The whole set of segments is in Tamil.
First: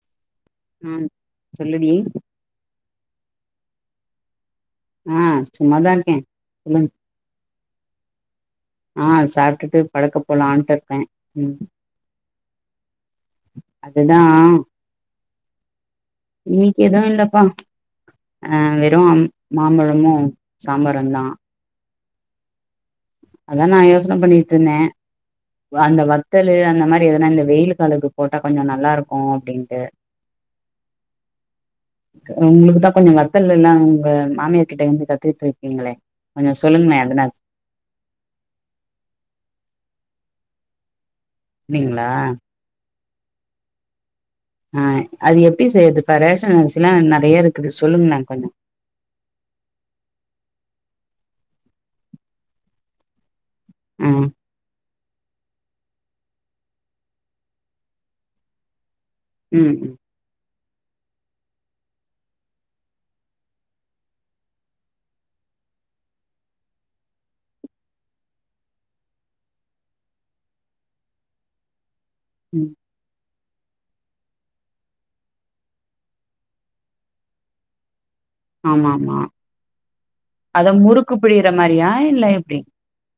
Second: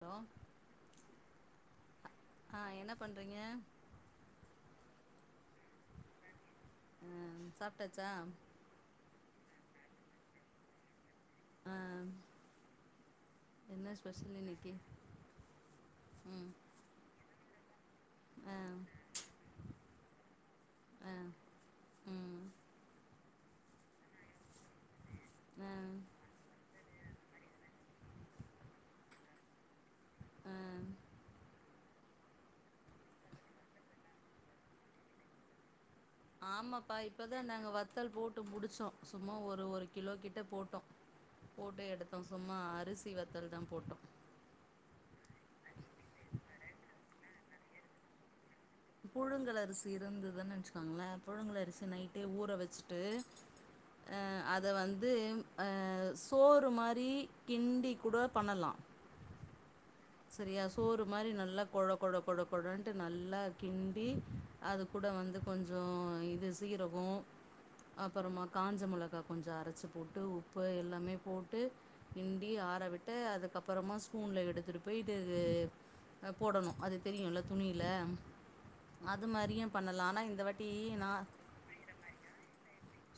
ஹலோ ம்ம சொல்லுடி பண்றீங்க ம் சும்மாதான் இருக்கன் சொல்லுங் சாப்டாச்சா ஆஹ் சாப்ட்டுட்டு படுக்க போலாண்ட்ருக்கே ம் ஆ என்ன அதுதா ஸ்பெஷல் இன்னைக்கு ம் இன்னைக்கு எதும் இல்லப்பா ஆ அஹ் வெறும் மாம்பழமு ஆ சாம்பாரும்தா ம் அதா நா யோசன பண்ணிட்ருந்தே ஆ அந்த வத்தலு அந்த மாறி எதனா இந்த வெயிலு காலத்துக்கு போட்டா கொஞ்சம் நல்லா இருக்கும் அப்டின்டு ஆ உங்களுக்குத்தா கொஞ்ச வத்தல்ல எல்லா உங்க மாமியர்கிட்ட இருந்து கத்துக்கிட்ருக்கீங்களே ஆமாப்பா இப்பதா நாங்க வத்தல் போட்டு முடிச்சோ சும்மா ஒரு ஒரு கிலோ கிட் ட்ட போட்டோ போட்டு சொன்னீங்களா எடுத்தோ சும்மா அரிஸ் சி வத்தல்தா போட்டோ ஆ அது எப்டி செய்யறதுப்பா ரேஷன் அரிசில்லா நெறையா இருக்குது சொல்லுங்களே கொஞ்சோ புழுங்கல் அரிசி இருந்ததுன்னு வச்சுக்கோங்களே புழுங்கல் அரிசி நைட்டே ஊற வச்சுட்டு ஆ அஹ் அத வந்து ஆ சோறு மாரி கிண்டி கூட பண்ணலா உம் உம் சரியா சோறு மாரி நல்லா கொழ கொழ கொழ கொழன்ட்டு நல்லா கிண்டி அது கூட வந்து கொஞ்சோ இது சீரகோ அப்பறமா காஞ்ச மொளகா கொஞ்சோ அரைச்சி போட்டு உப்பு எல்லாமே போட்டு கிண்டி ம். ஆற விட்டு அது க்கு அப்புறமா ஸ்பூன்ல எடுத்துட்டு போய்ட்டு அ போடணு அது தெரியும்ல துணியில ஆமா ஆமா அது மாரியு பண்ணலா ஆனா இந்த வாட்டி அதா நா முறுக்கு பிழியற மாரியா இல்ல எப்டி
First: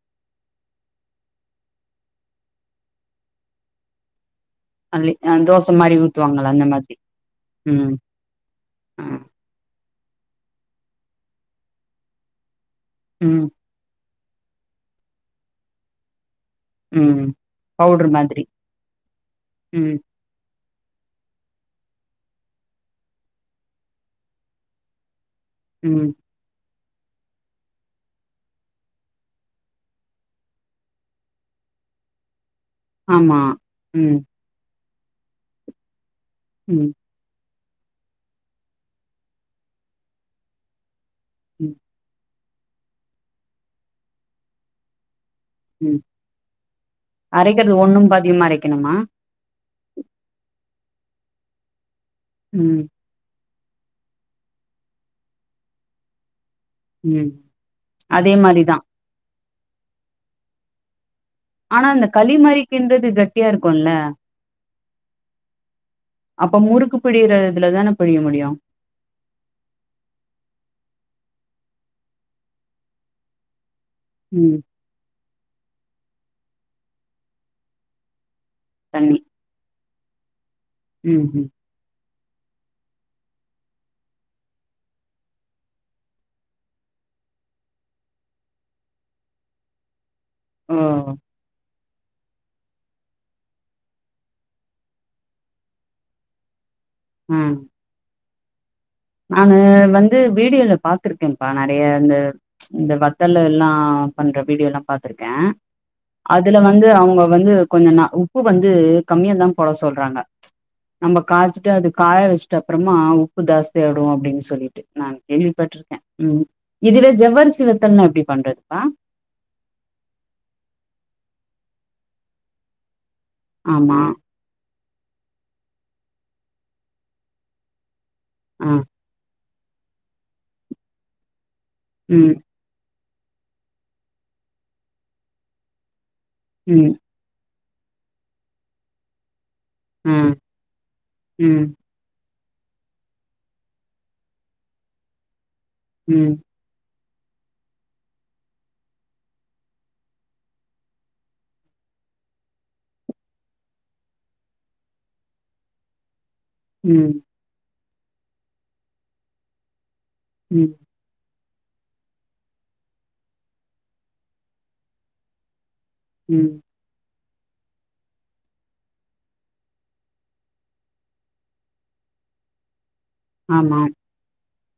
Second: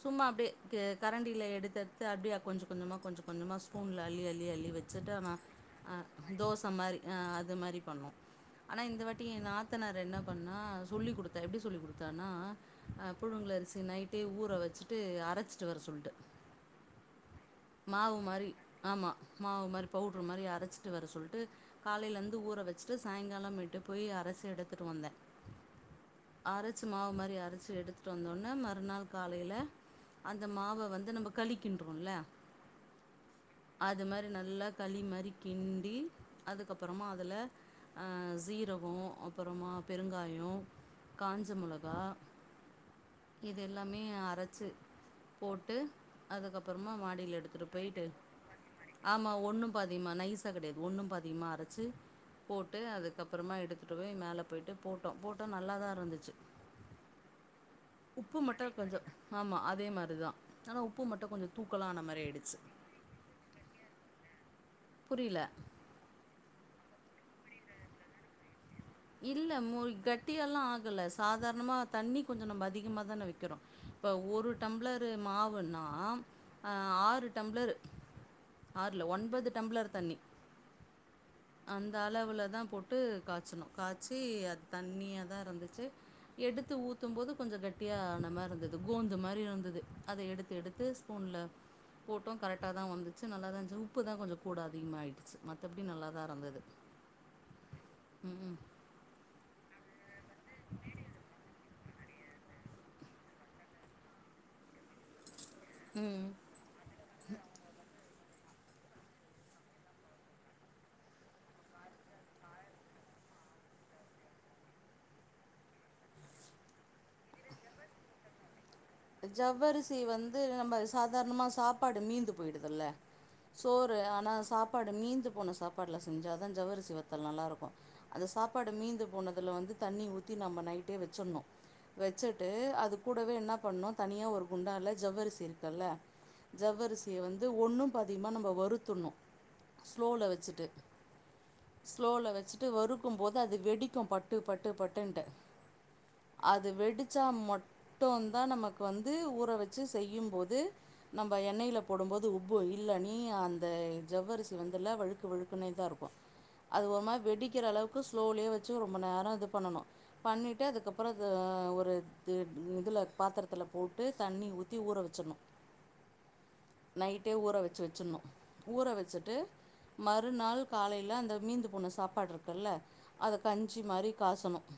சும்மா அப்படியே கரண்டியில எடுத்து எடுத்து அப்படியே கொஞ்சம் கொஞ்சமா கொஞ்சம் கொஞ்சமா ஸ்பூன்ல அள்ளி அள்ளி அப்டியே அள்ளி வச்சுட்டு ஆமா அ தோச மாரி ஆ ஊத்துவாங்கல்ல அந்த தோசை மாதிரி மாரி ஆ அது மாரி ம் பண்ணோ ஆனா இந்த அ வாட்டி ஏன் நாத்தனார் து என்ன பண்ணா சொல்லி கொடுத்தா எப்டி சொல்லிக் கொடுத்தான்னா ஆ் ம் புழுங்கல் அரிசு நைட் தே [unintelligible] ஊற வச்சுட்டு அரைச்சிட்டு வர சொல்ட்டு ம் [inaudible] பவுட்ரு மாவு மாதிரி மாரி ஆமா மாவு மாரி ம் பவுடரு மாரி அரைச்சு ட்ட வர சொல்ட்டு காலைல இருந்து ஊற வச்சுட்டு சாயங்காலமேட்டு போய் அரைச்சு எடுத்துட்டு வந்தே உம் ச்சு மாவு மாரி அரைச்சு எடுத்துட்டு வந்தோனே மறுநாள் காலைல அந்த மாவ வந்து நம்ப களி கிண்றோல்ல ஆமா உம் களி மாரி கிண்டி ம் அதுக்கப்புறமா அதுல அஹ் சீரகோ அப்புறமா பெருங்காயோ காஞ்ச ம் மொளகா இதெல் எல்லாமே அரைச்சு போட்டு ம் அதுக்கப்புறமா மாடியில் எடுத்துகட்டு அரைக்கிறது போயிட்டு ஒண்ணும் பாதியுமா அரைக்கணுமா ஆமாம் ஒன்னும் பாத்தீமா நைஸா கிடையாது ஒண்ணும் பாதியுமா அரைச்சு ம் போட்டு அதுக்கப்புறமா எடு கூடவே மேலே போய்ட்டு போட்டோ போட்டோ நல்லாதா இருந்துச்சு உம் உப்பு மட்டும் கொஞ்சம் ஆமா அதே மாரிதான் ஆனா உப்பு மட்டும் கொஞ்சம் ஆனா தூக்கலான அந்த மாதிரி ஆயிடுச்சு களிமறிக்கன்றது கட்டியா இருக்கும்ல புரியல அப்ப முறுக்கு பிழியிற இதுலதான பிழிய முடியு இல்ல மு கட்டிய எல்லாம் ஆகல சாதாரணமா தண்ணி கொஞ்சம் நம்ம அதிகமா தான வைக்கிறோம் இப்போ ஒரு ம் டம்ளரு மாவுன்னா ஆ ஆறு டம்ளரு ஆறு இல்ல தண்ணி ஒன்பது டம்ளர் தண்ணி ம் ம் அளவுல தான் போட்டு காய்ச்சனும் காய்ச்சி அது தண்ணியா தான் இருந்துச்சு எடுத்து ஊத்தும் போது கொஞ்சம் கட்டியா ஆன மாதிரி இருந்தது கோந்து மாதிரி இருந்தது அத எடுத்து ஓ எடுத்து ஸ்பூன்ல போட்டம் கரெக்டாக தான் வந்துச்சு நல்லா தான் இரு உப்பு தான் கொஞ்சம் கூட அதிகமாகிடுச்சு மத்தபடி நல்ல தான் தந்தது உம் ம் ம் நானு வந்து வீடியோல பாத்திருக்கேம்ப்பா நெறைய இந்த இந்த வத்தலு எல்லா பண்ற வீடியோல்லாம் பாத்திருக்கே ம் ம் அதுல வந்து அவங்க வந்து கொஞ்சம் நா உப்பு வந்து கம்மியா தான் போட சொல்றாங்க நம்ம காய்ச்சுட்டு அது காய வச்சுட்ட அப்புறமா உப்பு தாஸ்தி தேடு அப்டின்னு சொல்லிட்டு நா கேள்விப்பட்டிருக்கே ம் இதுல ஜவ்வரிசி வத்தல்னா எப்டி பண்றதுப்பா ஜவ்வரிசி வந்து நம்ம சாதாரணமா சாப்பாடு மீந்து போயிடுதுல்ல சோறு ஆமா ஆனா சாப்பாடு அந்த மீந்து போன சாப்பாடுல செஞ்சாதா ஜவ்வரிசி வத்தல் நல்லா இருக்கும் அந்த ஆ சாப்பாடு மீந்து போனது அதுல வந்து தண்ணி ஊத்தி நம்ம நைட்டே வச்சிட்ணு ம் வச்சுட்டு அது கூடவே என்ன பண்ணோ தனியாக ஒரு குண்டால ஜவ்வரிசி இருக்குல்ல ம் ஜவ்வரிசிய வந்து ஒன்னு பாதியுமா நம்ம வருத்துணும் ஆ ஸ்லோல வச்சுட்டு ம் ஸ்லோல வச்சு [unintelligible] வறுக்கும் போது அது வெடிக்கும் பட்டு பட்டு பட்டுன்டு ம் அது வெடு இச்சா மட்டோந் அதான் நமக்கு வந்து ஊற வச்சு செய்யும்போது நம்ம எண்ணெயில போடும்போது உப்பு இல்ல நீ அந்த ஜவ்வரிசி வந்துல்ல வழுக்கு வழுக்குனேதா இருக்கும் அது ஒரு ம் மாரி வெடிக்கிற அளவுக் ப்பு ஸ்லோலயே வச்சு ரொம்ப நேரம் இது பண்ணனு பண்ணிட்டு ம் அதுக்கப்புறோ இது அ நா ஒரு து இதுல பாத்தரத்துல போட்டு தண்ணி ஊத்தி ஊற வச்சணும் உம் நைட்டே ஊற வச்சு வச்சிடணு ஊற வச்சுட்டு மறுநாள் காலைல அந்த மீந்து போன சாப்பாடு இருக்குல்ல அத கஞ்சி ஆமா மாரி காசணும்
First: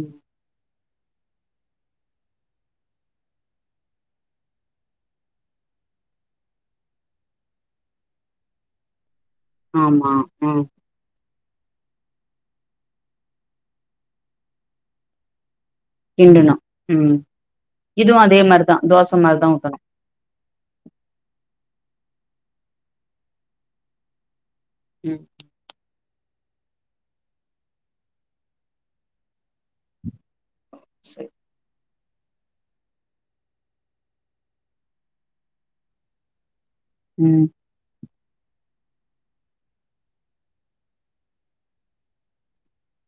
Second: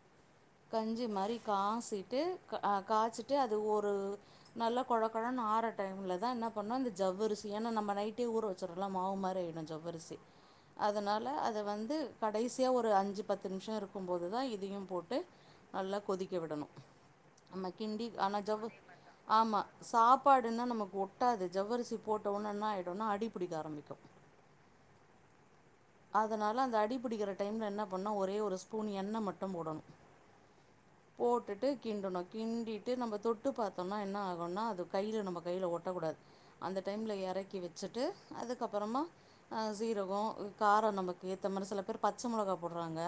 ம் கஞ்சி மாரி காசிட்டு க காச்சிட்டு அது ஒரு நல்ல கொழகொழன்னு ஆற டைமுலதா என்ன பண்ணணு இந்த ஜவ்வரிசிய ஏன்னா நம்ம நைட்டே ஊற வச்சர்றோல்ல மாவு மாரி [unintelligible] ஆமா ஜவ்வரிசி ம் அதனால ல்ல அத வந்து கடைசியா ஒரு அஞ்சு பத்து நிமிஷம் இருக்கும்போதுதா இதையும் போட்டு நல்லா கொதிக்க கிண்டணு விடணும் ம் ஆமா கிண்டி இதுவு அதே ஆனா ஜவ்வ மாரிதா தோச [inaudible] மாரிதா ஆமா ஊத்தணு சா சாப்பாடுன்னா நமக்கு ஒட்டாது ஜவ்வரிசி போட்ட ஒன என்ன ஆய்டுனா அடி புடிக்க ஆரம்பிக்கும் ம் அதனால அந்த அடிபிடிக்கிற டைம்ல என்ன பண்ணா ஒரே ஒரு ஸ்பூன் எண்ண மட்டும் போடணும் சரி போட்டுட்டு கிண்டணும் கிண்டிட்டு நம்ம தொட்டு பார்த்தோம்னா என்ன ஆகுனா அது கைல நம்ம கைல ஒட்டக்கூடாது அந்த டைம்ல ம் எறக்கி வச்சுட்டு அதுக்கப்புறமா ஆ சீரகோ காரம் நமக்கு ஏத்த மாரி சில பேர் பச்ச முளகா போடுறாங்க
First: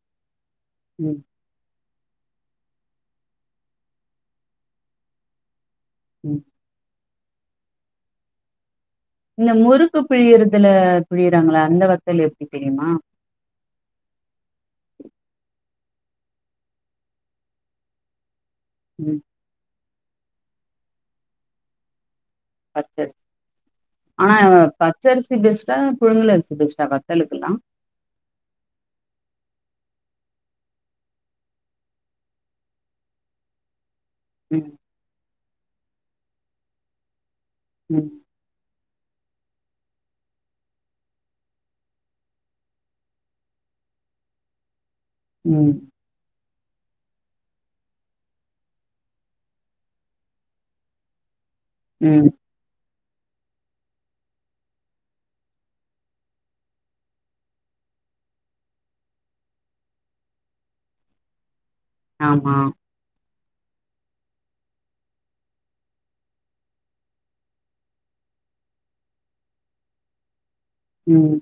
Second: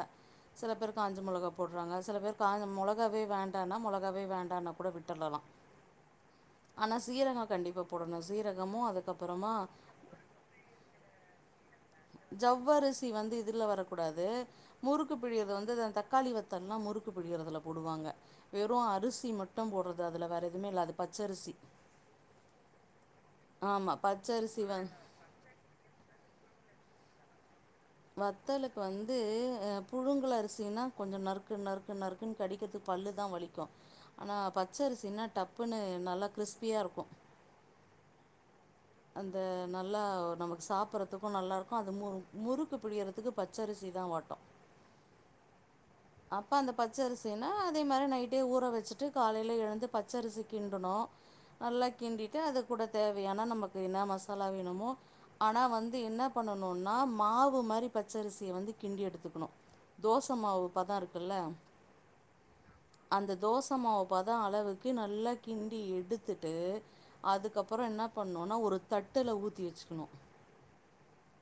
சில பேர் காஞ்ச ம் மொளகா போட் ன்றாங்க சில பேர் காஞ்ச மொளகாவே வேண்டான்னா மொளகாவே வேண்டான்னா கூட விட்டுடலா உம் சீரகம் கண்டிப்பா போடணும் சீரகமும் அதுக் இந்த முறுக்கு பிழியறதுல பிழிறாங்ளா [unintelligible] ஜவ்வரிசி வந்து இதுல வர கூடாது முறுக்கு பிழியிறது வந்து இந்த தக்காளி வத்தல்லா முறுக்கு பிழியறதுல போடுவாங்க வெறும் ம் அரிசி மட்டும் போடுறது அதுல வேற எதுமே இல்ல அது பச்சரிசி பச்சரிசி ஆமா ஆனா பச்சரிசி வ பச்சரிசி பெஸ்ட்டா புழுங்கல் அரிசி பெஸ்ட்டா வத்தலுக்கலாம் வத்தலுக்கு வந்து புழுங்கல் அரிசினா கொஞ்சம் நறுக்கு நறுக்கு நறுக்குன்னு கடிக்கிறதுக்கு பல்லுதான் வலிக்கும் ஆனா ம் பச்சரிசின்ன டப் உப்புன்னு நல்லா கிறிஸ்பியா இருக்கும் உம் அந்த நல்லா நமக்கு சாப்பறதுக்கும் நல்லா இருக்கும் அது மு முறுக்கு பிளியதற்க்கு பச்சரிசி தான் வாட்டோம் உம் அப்ப அந்த பச்சரிசினா அதே மாரி நைட்டே ஊற வச்சுட்டு காலையில எழுந்து பச்சரிசி கிண்டுணோம் நல்லா ம் கிண்டிட்டு அது கூட தேவையானால் நமக்கு என்ன மசாலா வேணுமோ ஆனால் வந்து என்ன பண்ணணுனா மாவு மாரி பச்சரிசிய வந்து கிண்டி எடுத்துக்கணும் தோச மாவு அப்ப தான் இருக்குல்ல ஆமா அந்த தோச மாவு பதம் அளவுக்கு நல்லா கிண்டி எடுத்துட்டு அதுக்கப்புறம் என்ன பண்ணுனா ஒரு தட்டுல ஊதி வச்சுக்கணும் உம்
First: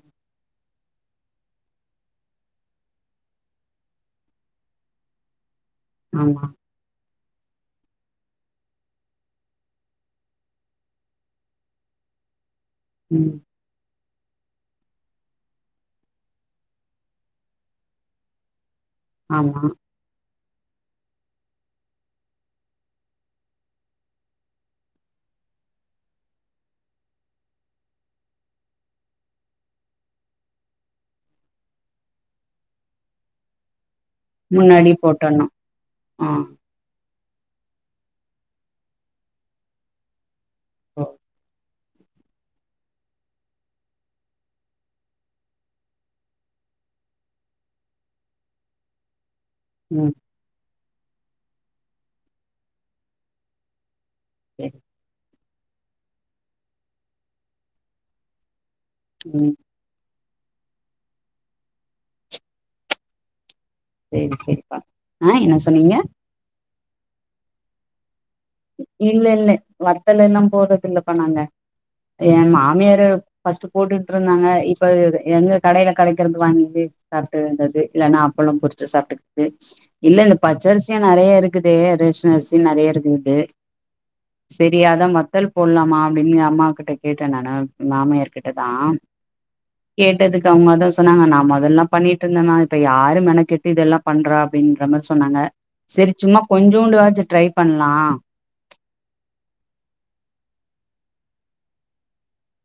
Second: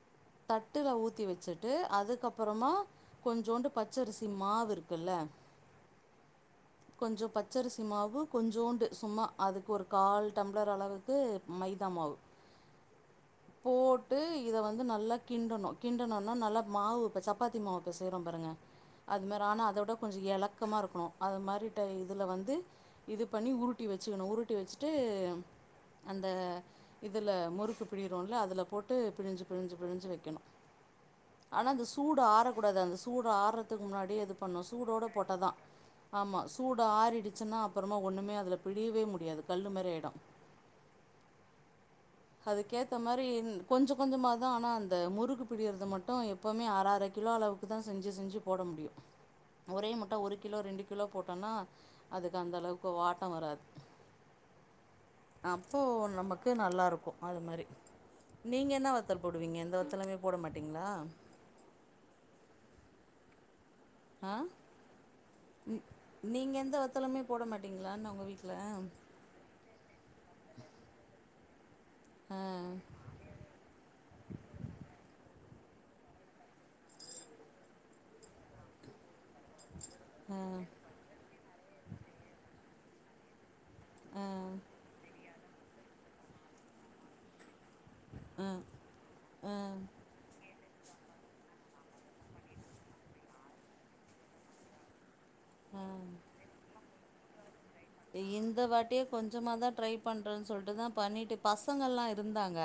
தட்டுல ஊத்தி வச்சுட்டு அதுக்கப்புறமா கொஞ்சோண்டு பச் ச்சரிசி மாவு இருக்குல்ல ஆமா கொஞ்சம் பச்சரிசி மாவு கொஞ்சோண்டு சும்மா அதுக்கு ஒரு கால் டம்ளர் அளவுக்கு மைதா மாவு ம் போட் விட்டு இதை வந்து நல்லா கிண்டணும் கிண்டுணொன்ன நல்லா மாவு இப்போ சப்பாத்தி மாவு பெசையரோம் பாருங்க அது மாரி ஆமா ஆனா அதோட கொஞ்சம் எழக் க்கமா இருக்கணும் அது மாரிட்ட இதுல வந்து இது பண்ணி உருட்டி வச்சுக்கணும் உருட்டி வச்சுட்டு அந்த இதில்ல முறுக்கு பிழிறோம்ல அதில் போட்டு பிழிஞ்சு பிழிஞ்சு பிழிஞ்சு வைக்கணும் ஆனா அந்த சூடு ஆறக்கூடாது அந்த சூடு ஆற முன்னாடிேயே இது பண்ணும் முன்னாடி சூடோட போட்டர்ணு போட்டாதான் ஆ ஆமா சூட ஆறிடிச் ரச்சனா அப்புறமா ஒன்னுமே அதுல பிழியவே முடியாது கல்லு மாரியாயிடும் ஹ அதுக்கேத்த மாரி கொஞ்சம் கொஞ்சமாதான் ஆனா அந்த முறுக்கு பிழிறது மட்டும் எப்வுமே அர அர கிலோ அளவுக்கு தான் செஞ்சு செஞ்சு போட முடியும் ஒரே ம் முட்ட ஒரு கிலோ ரெண்டு கிலோ போட்டோம்னா அதுக்கு அந்த அளவுக்கு வாட்டம் வராது ஏக் அப்போ நமக்கு நல்லா இருக் அது மாரி நீங்க என்ன வத்தல் ம் போடுவீங்க எந்த வத்தலுமே போட மாட்டீங்ளா சேரி சேரிப்பா ஆஹ் என்ன சொன்னீங்க வத்தலேமே போட மாட்டீங்ளான்ன உங்க வீட்டுல இல்லல்ல வத்தல எல்லாம் போறது இல்லப்பா நாங்க ஆ என் மாமியாரு பஸ்டு போட்டுட்ருந்தாங்க இப்ப எங்க கடையில கடைக்கிறது வாங்கி சாப்பிடுக்க வேண்டியது இல்லைன்னா அப்பளும் பொரிச்சு சாப்பிட்டுக்கது இல்ல இந்த பச்சரிசியா நெறையா இருக் க்குது ரேஷன் அரிசி நெறைய இருக்குது ஆ செரி அதா வத்தல் போட்லாமா அப்டின்னு அம்மாகிட்ட கேட்டே நானு ஆ மாமியார்கிட்டதா ஆ கேட்டதுக் [unintelligible] சொன்னாங்க நா மொதல்ல பண்ணிட்ருந்தம்மா இப்ப யாரு மெனக்கெட்டு இதெல்லா பண்றா அப்டிங்கிற மாரி சொன்னாங்க ஆ சரி சும்மா கொஞ்சோண்டுவாச்சு ட்ரை பண்லா இந்த வாட்டியே கொஞ்சமாதா ட்ரை பண்றன்னு சொல்ட்டுதா பண்ணிட்டு பசங்கள்லா இருந்தாங்க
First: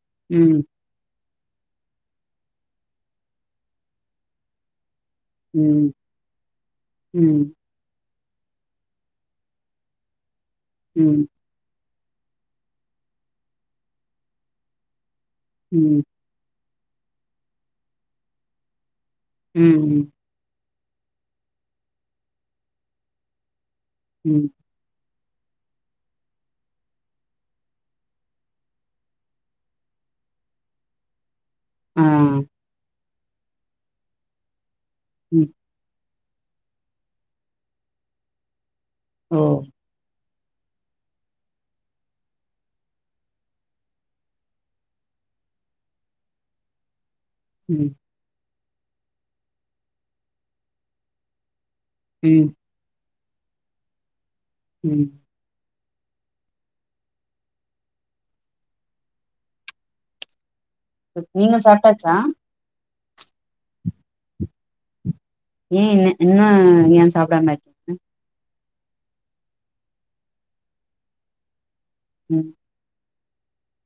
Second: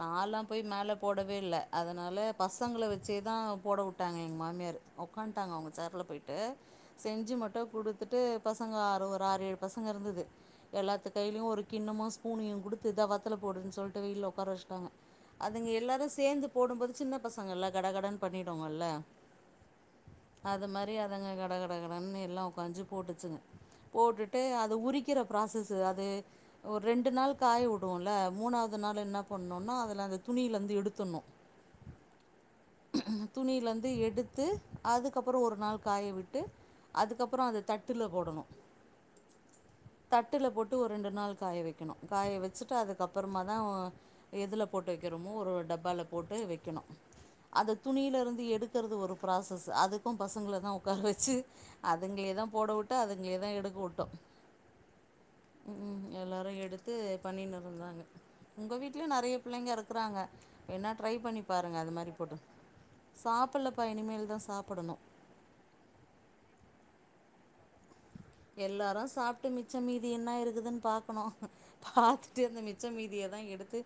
நான்லா போய் ம் மேல போட வில்ல அதனால பசங்கள வச்சேதா போட உட்டாங்க எங்க மாமியாரு உக்கான்ட்டாங்க அவங்க ம் சேர்ல போயிட்டு செஞ்சு ம் மட்டு குடுத்து ட்டு பசங்க ஆறு ஒரு ஆறு ஏழு பசங்க இருந்தது எல்லாத்து ம் கையிலயு ஒரு கிண்ணமு ஸ் ஸ்பூனையு குடுத்து இதா வத்தல போடுன்னு சொல்ட்டு வெயில்ல உக்கார வச்சுட்டாங்க அதுங்க ம் எல்லாரு சேந்து போடும்போது சின்ன பசங்கல்ல கடகடன்னு பண்ணிடுங்கல்ல உம் உம் அது மாரி அதுங்க கடகடகடன்னு எல்லா உக்காஞ்சு போட்டுச்சுங்க போட் ட்டு ம் அது உரிக்கிற ப்ராசஸு அது ஒரு ரெண்டு நாள் காய விடுவோம்ல மூணாவது நாள் என்ன பண்ணணுன்னா அதுல அந்த துணியிலருந்து எடுத்துட்ணு ஆஹ் துணியில இருந் எடுத்து அதுக்கப்புறோ ம் ஒரு நாள் காய விட் ட்டு அதுக்கப்புறோ அத தட்டுல போடணு ஓ தட்டுல போட்டு ஒரு ரெண்டு நாள் காய வைக்கணு காய வச்சுட்டு அதுக்கப்புறமாதா எதுல போட்டு வைக்கிறோமோ ஒரு டப்பாவுல போட்டு வைக்கணு அத ம் துணியில இருந்து எடுத் க்கிறது ஒரு ப்ராசஸ் அதுக்கும் பசங்களதா உக்கார வச்சு அதுங்களேதா ம் போட உட்டு அது எத எடு கூட்டோ ம் உம் ம் எல்லாரு எடுத்து பண்ணினு இருந்தாங்க உங்க வீட்லயு நெறைய பிள்ளைங்க இருக்கறாங்க வேண்ணா ட்ரை பண்ணி நீங்க பாருங்க அது மாரி சாப்ட்டாச்சா போட்டு சாப்பிடலப்ப இனிமேல்தா சாப்படணு ஏன் அ இன்னு ஏன் சாப்டாம இருக்கீங்க எல்லாரு சாப்ட்டு மிச்ச மீதி என்னா இருக்குதுன்னு பாக்கணு பாத்துட்டு ம் அந்த மிச்சம் மீதிய தான் எடுத்து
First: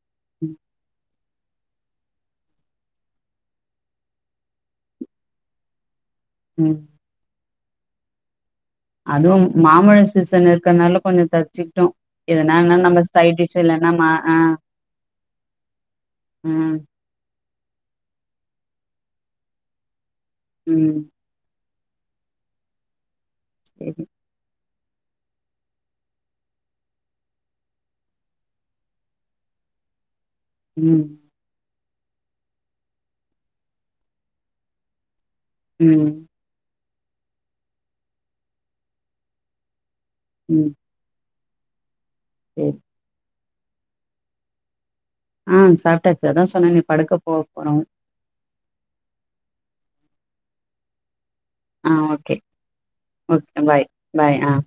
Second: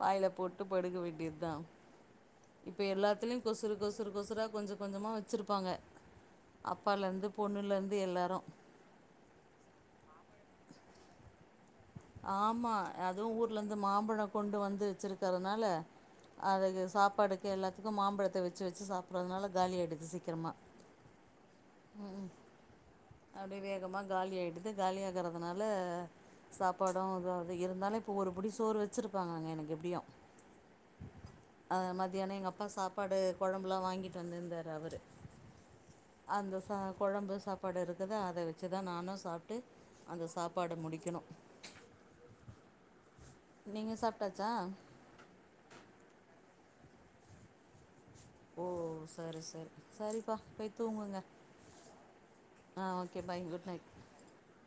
வாயில ம் போட்டு படுக வேண்டியது தாம் இப்ப எல்லாத்துலேயும் கொசுறு கொசுறு கொசுறா கொஞ்ச கொஞ்சமா வச்சிருப்பாங்க ம் அப்பால இருந்து பொண்ணுலேருந்து எல்லாரு அதுவும் மாம்பழ சீசன் இருக்குறதுனால கொஞ்சம் தப் ஆமா அதுவும் ஊர்ல இருந்து இல்லன்னா மா மாம்பழ ஆ கொண்டு வந்து வச்சிருக்கிறதுனால ஆ அத சாப்பாடு- எல்லாத்துக்கும் மாம்பழத்த வச்சு வச்சு சாப்பிடறதுனால காலி ஆயிடடுது சி உஹம் உம்கும் அப்டியே வேகமா சரி காலி ஆயிடுது இது காலியாகிறதுனால சாப்பாடும் இது அது இருந்தாலும் இப்போ ஒரு புடி சோறு வச்சுருப்பாங்க எனக்கு எப்புடியும் உஹும் ஆ மதியானம் எங்க அப்பாஒ சாப்பாடு கொழம்புலாம் வாங்கிட்டு வந்திருந்தாரு அவரு ம் அந்தசாத குழம்பு சாப்பாடு இருக்குது அத வச்சு தான் நானு சாப்பிட்டு அந்த சாப்பாட முடிக்கனும் இம் நீங்க சாப்ட்டாச்சா ம் சாப்ட்டாச்சு அதான் சொன்னனே படுக்க போக போறோம் ஓ சர் சர் சரிப்பா போய் தூங்குங்க ஆஹ் ஓகே ஆ okay okay good night bye bye ஆஹ்